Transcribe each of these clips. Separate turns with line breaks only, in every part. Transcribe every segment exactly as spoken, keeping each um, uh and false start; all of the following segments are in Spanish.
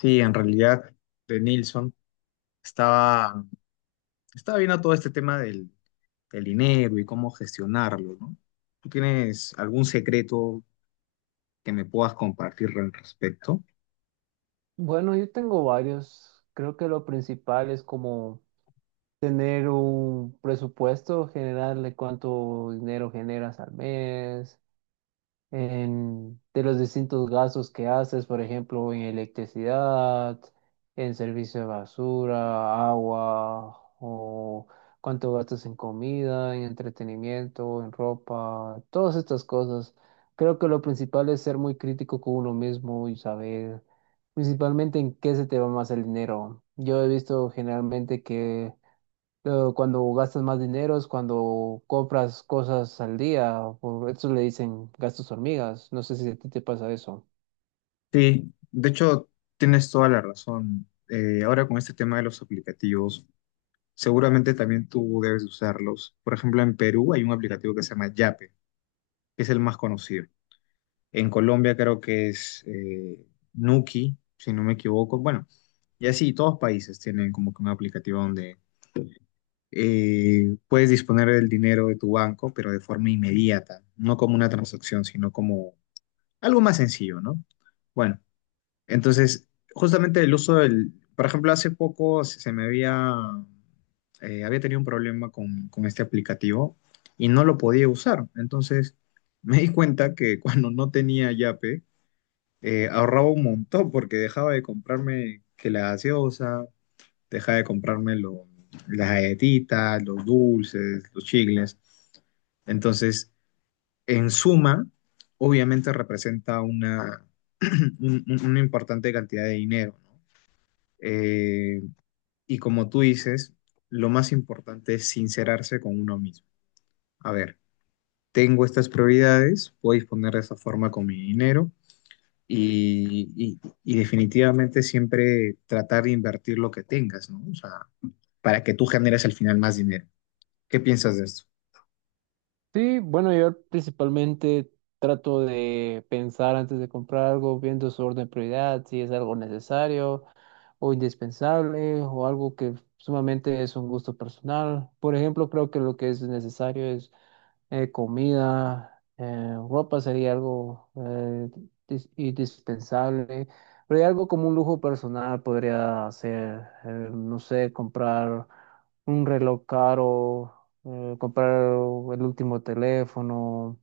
Sí, en realidad, de Nilsson estaba, estaba viendo todo este tema del, del dinero y cómo gestionarlo, ¿no? ¿Tú tienes algún secreto que me puedas compartir al respecto?
Bueno, yo tengo varios. Creo que lo principal es como tener un presupuesto general de cuánto dinero generas al mes, en- de los distintos gastos que haces, por ejemplo, en electricidad, en servicio de basura, agua, o cuánto gastas en comida, en entretenimiento, en ropa, todas estas cosas. Creo que lo principal es ser muy crítico con uno mismo y saber principalmente en qué se te va más el dinero. Yo he visto generalmente que eh, cuando gastas más dinero es cuando compras cosas al día, por eso le dicen gastos hormigas. No sé si a ti te pasa eso.
Sí, de hecho, tienes toda la razón. Eh, ahora con este tema de los aplicativos, seguramente también tú debes usarlos. Por ejemplo, en Perú hay un aplicativo que se llama Yape, que es el más conocido. En Colombia creo que es eh, Nuki, si no me equivoco. Bueno, y así, todos países tienen como que un aplicativo donde eh, puedes disponer del dinero de tu banco, pero de forma inmediata, no como una transacción, sino como algo más sencillo, ¿no? Bueno, entonces, justamente el uso del, por ejemplo, hace poco se se me había, eh, había tenido un problema con, con este aplicativo y no lo podía usar. Entonces, me di cuenta que cuando no tenía Yape, eh, ahorraba un montón porque dejaba de comprarme que la gaseosa deja de comprarme lo- las galletitas, los dulces, los chicles. Entonces, en suma, obviamente representa una, un- un- una importante cantidad de dinero, ¿no? Eh, y como tú dices, lo más importante es sincerarse con uno mismo. A ver, tengo estas prioridades, puedo disponer de esta forma con mi dinero y, y- y definitivamente siempre tratar de invertir lo que tengas, ¿no? O sea, para que tú generes al final más dinero. ¿Qué piensas de esto?
Sí, bueno, yo principalmente trato de pensar antes de comprar algo, viendo su orden de prioridad, si es algo necesario o indispensable o algo que sumamente es un gusto personal. Por ejemplo, creo que lo que es necesario es eh, comida, eh, ropa sería algo eh, dis- indispensable, pero hay algo como un lujo personal podría ser, eh, no sé, comprar un reloj caro, eh, comprar el último teléfono,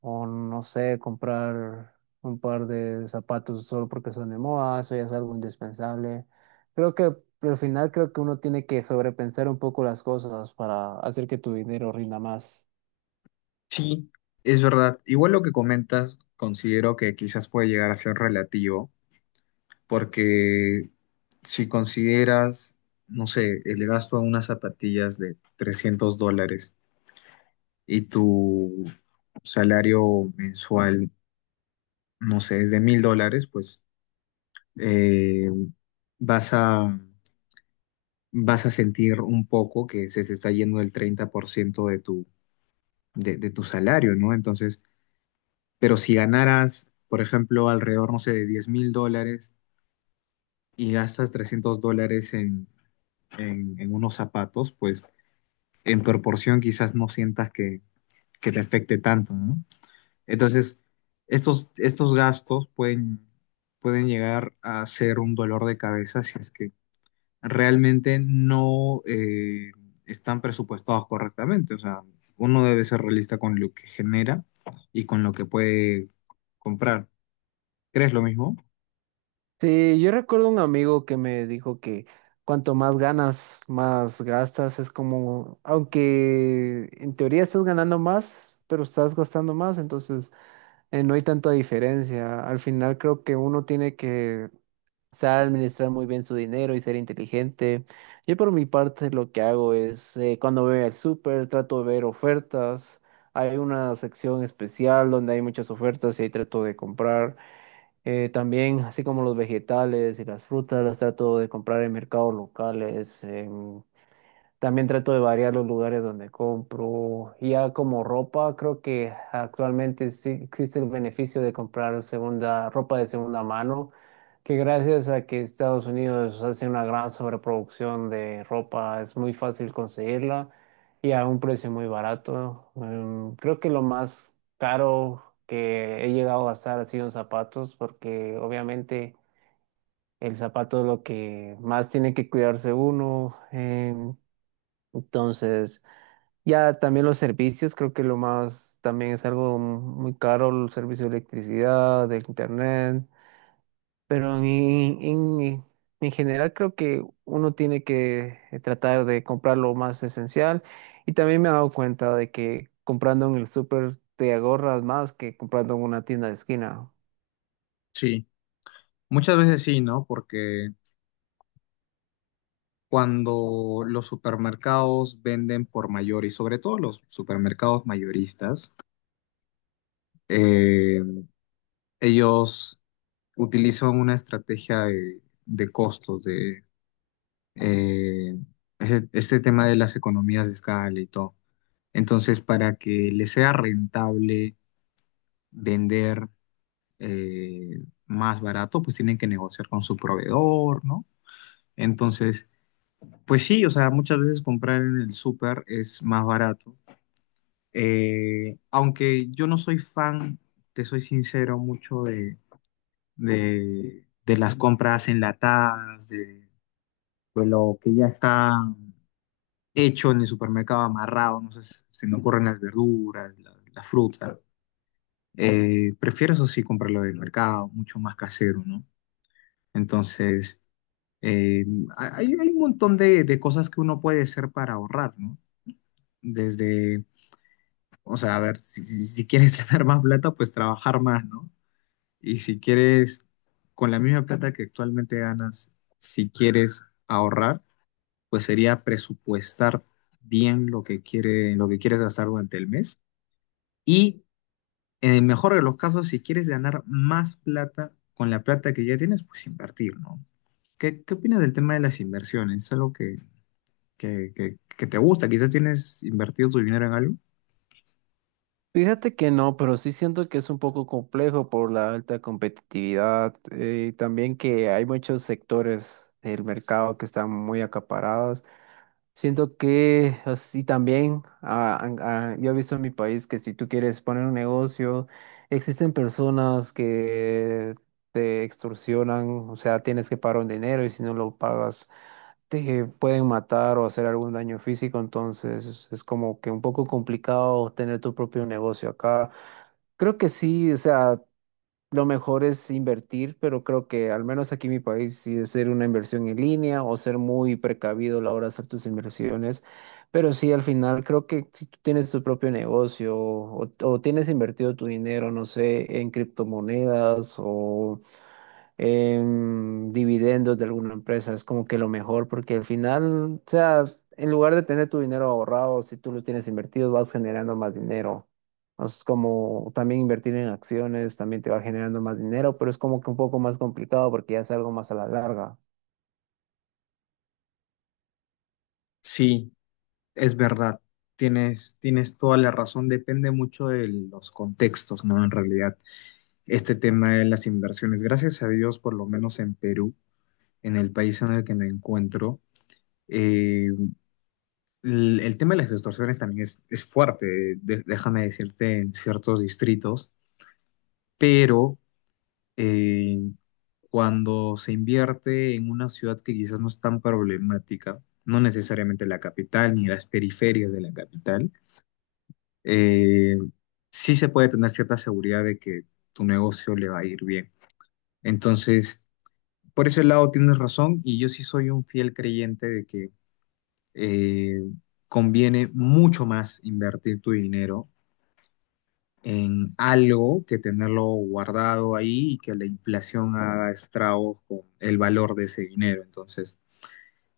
o no sé, comprar un par de zapatos solo porque son de moda, eso ya es algo indispensable. Creo que Al final creo que uno tiene que sobrepensar un poco las cosas para hacer que tu dinero rinda más.
Sí, es verdad. Igual lo que comentas, considero que quizás puede llegar a ser relativo, porque si consideras, no sé, el gasto a unas zapatillas de trescientos dólares y tu salario mensual, no sé, es de mil dólares, pues eh, vas a, vas a sentir un poco que se, se está yendo el treinta por ciento de tu, de, de tu salario, ¿no? Entonces. Pero si ganaras, por ejemplo, alrededor, no sé, de diez mil dólares y gastas trescientos dólares en, en, en unos zapatos, pues en proporción quizás no sientas que, que te afecte tanto, ¿no? Entonces, estos, estos gastos pueden, pueden llegar a ser un dolor de cabeza si es que realmente no eh, están presupuestados correctamente. O sea, uno debe ser realista con lo que genera y con lo que puede comprar. ¿Crees lo mismo?
Sí, yo recuerdo un amigo que me dijo que cuanto más ganas, más gastas. Es como, aunque en teoría estás ganando más, pero estás gastando más, entonces eh, no hay tanta diferencia. Al final creo que uno tiene que saber administrar muy bien su dinero y ser inteligente. Yo por mi parte lo que hago es, eh, cuando voy al súper, trato de ver ofertas. Hay una sección especial donde hay muchas ofertas y ahí trato de comprar. Eh, también, así como los vegetales y las frutas, las trato de comprar en mercados locales, también trato de variar los lugares donde compro. Y Ya como ropa, creo que actualmente sí existe el beneficio de comprar segunda, ropa de segunda mano, que gracias a que Estados Unidos hace una gran sobreproducción de ropa, es muy fácil conseguirla y a un precio muy barato. Em, creo que lo más caro que he llegado a gastar ha sido en zapatos, porque obviamente el zapato es lo que más tiene que cuidarse uno. Em, entonces, ya también los servicios, creo que lo más también es algo muy caro, el servicio de electricidad, del internet, pero en, en, en general creo que uno tiene que eh, tratar de comprar lo más esencial y también me he dado cuenta de que comprando en el súper te ahorras más que comprando en una tienda de esquina.
Sí, muchas veces sí, ¿no? Porque cuando los supermercados venden por mayor y sobre todo los supermercados mayoristas, eh, ellos utilizan una estrategia de, de costos, de eh, ese- este tema de las economías de escala y todo. Entonces, para que les sea rentable vender eh, más barato, pues tienen que negociar con su proveedor, ¿no? Entonces. Pues sí, o sea, muchas veces comprar en el súper es más barato. Eh, aunque yo no soy fan, te soy sincero, mucho de, de, de las compras enlatadas, de, de lo que ya está hecho en el supermercado amarrado, no sé, si- se me ocurren las verduras, la- las frutas. Eh, prefiero eso sí comprarlo del mercado, mucho más casero, ¿no? Entonces, eh, hay, hay un montón de, de cosas que uno puede hacer para ahorrar, ¿no? Desde O sea, a ver, si, si- si quieres ganar más plata, pues trabajar más, ¿no? Y si quieres, con la misma plata que actualmente ganas, si quieres ahorrar, pues sería presupuestar bien lo que quiere, lo que quieres gastar durante el mes. Y en el mejor de los casos, si quieres ganar más plata con la plata que ya tienes, pues invertir, ¿no? ¿Qué, qué opinas del tema de las inversiones? ¿Es algo que, que, que, que te gusta? ¿Quizás tienes invertido tu dinero en algo?
Fíjate que no, pero sí siento que es un poco complejo por la alta competitividad eh, y también que hay muchos sectores del mercado que están muy acaparados. Siento que así también, ah, han- ah, yo he visto en mi país que si tú quieres poner un negocio, existen personas que te extorsionan, o sea, tienes que pagar un dinero y si no lo pagas te pueden matar o hacer algún daño físico, entonces es como que un poco complicado tener tu propio negocio acá. Creo que sí, o sea, lo mejor es invertir, pero creo que al menos aquí en mi país sí es ser una inversión en línea o ser muy precavido a la hora de hacer tus inversiones. Pero sí, al final creo que si tú tienes tu propio negocio o, o tienes invertido tu dinero, no sé, en criptomonedas o em, dividendos de alguna empresa. Es como que lo mejor, porque al final, o sea, en lugar de tener tu dinero ahorrado, si tú lo tienes invertido, vas generando más dinero. O Es como también invertir en acciones, también te va generando más dinero, pero es como que un poco más complicado porque ya es algo más a la larga.
Sí. Es verdad, tienes, tienes toda la razón, depende mucho de los contextos, ¿no? En realidad, este tema de las inversiones, gracias a Dios, por lo menos en Perú, en el país en el que me encuentro, eh, el, el tema de las extorsiones también es, es fuerte, de- déjame decirte, en ciertos distritos, pero eh, cuando se invierte en una ciudad que quizás no es tan problemática, no necesariamente la capital ni las periferias de la capital, eh, sí se puede tener cierta seguridad de que tu negocio le va a ir bien. Entonces, por ese lado tienes razón y yo sí soy un fiel creyente de que eh, conviene mucho más invertir tu dinero en algo que tenerlo guardado ahí y que la inflación haga estragos con el valor de ese dinero. Entonces,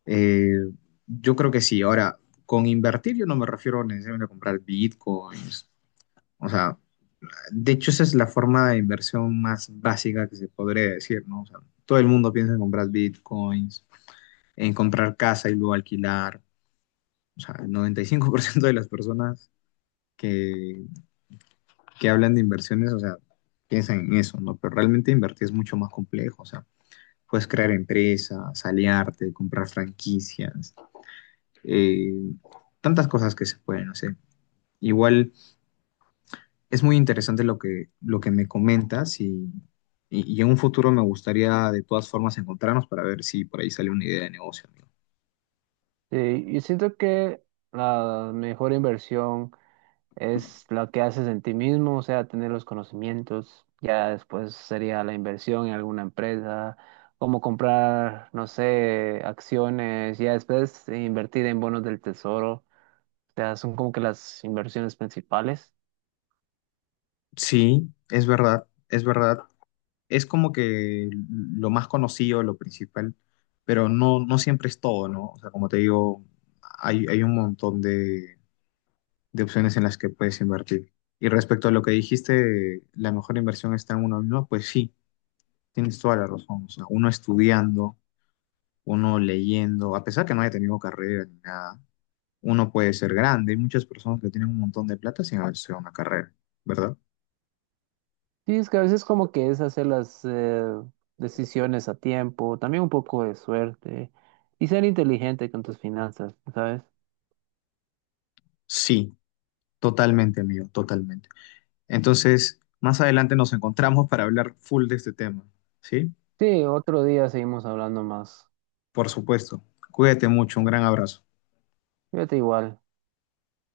eh, yo creo que sí. Ahora, con invertir yo no me refiero necesariamente a comprar bitcoins. O sea, de hecho, esa es la forma de inversión más básica que se podría decir, ¿no? O sea, todo el mundo piensa en comprar bitcoins, en comprar casa y luego alquilar. O sea, el noventa y cinco por ciento de las personas que, que hablan de inversiones, o sea, piensan en eso, ¿no? Pero realmente invertir es mucho más complejo, o sea, puedes crear empresas, aliarte, comprar franquicias, eh, tantas cosas que se pueden hacer. Igual es muy interesante lo que, lo que me comentas y, y- y en un futuro me gustaría de todas formas encontrarnos para ver si por ahí sale una idea de negocio, amigo.
Sí, y siento que la mejor inversión es lo que haces en ti mismo, o sea, tener los conocimientos. Ya después sería la inversión en alguna empresa, como comprar, no sé, acciones, ya después invertir en bonos del tesoro. O sea, son como que las inversiones principales.
Sí, es verdad, es verdad. Es como que lo más conocido, lo principal, pero no, no siempre es todo, ¿no? O sea, como te digo, hay, hay un montón de, de opciones en las que puedes invertir. Y respecto a lo que dijiste, la mejor inversión está en uno mismo, pues sí, tienes toda la razón. O sea, uno estudiando uno leyendo, a pesar que no haya tenido carrera ni nada, uno puede ser grande. Hay muchas personas que tienen un montón de plata sin haber sido una carrera, ¿verdad?
Sí, es que a veces como que es hacer las eh, decisiones a tiempo, también un poco de suerte y ser inteligente con tus finanzas, ¿sabes?
Sí, totalmente, amigo, totalmente. Entonces, más adelante nos encontramos para hablar full de este tema, ¿sí?
Sí, otro día seguimos hablando más.
Por supuesto. Cuídate mucho, un gran abrazo.
Fíjate igual.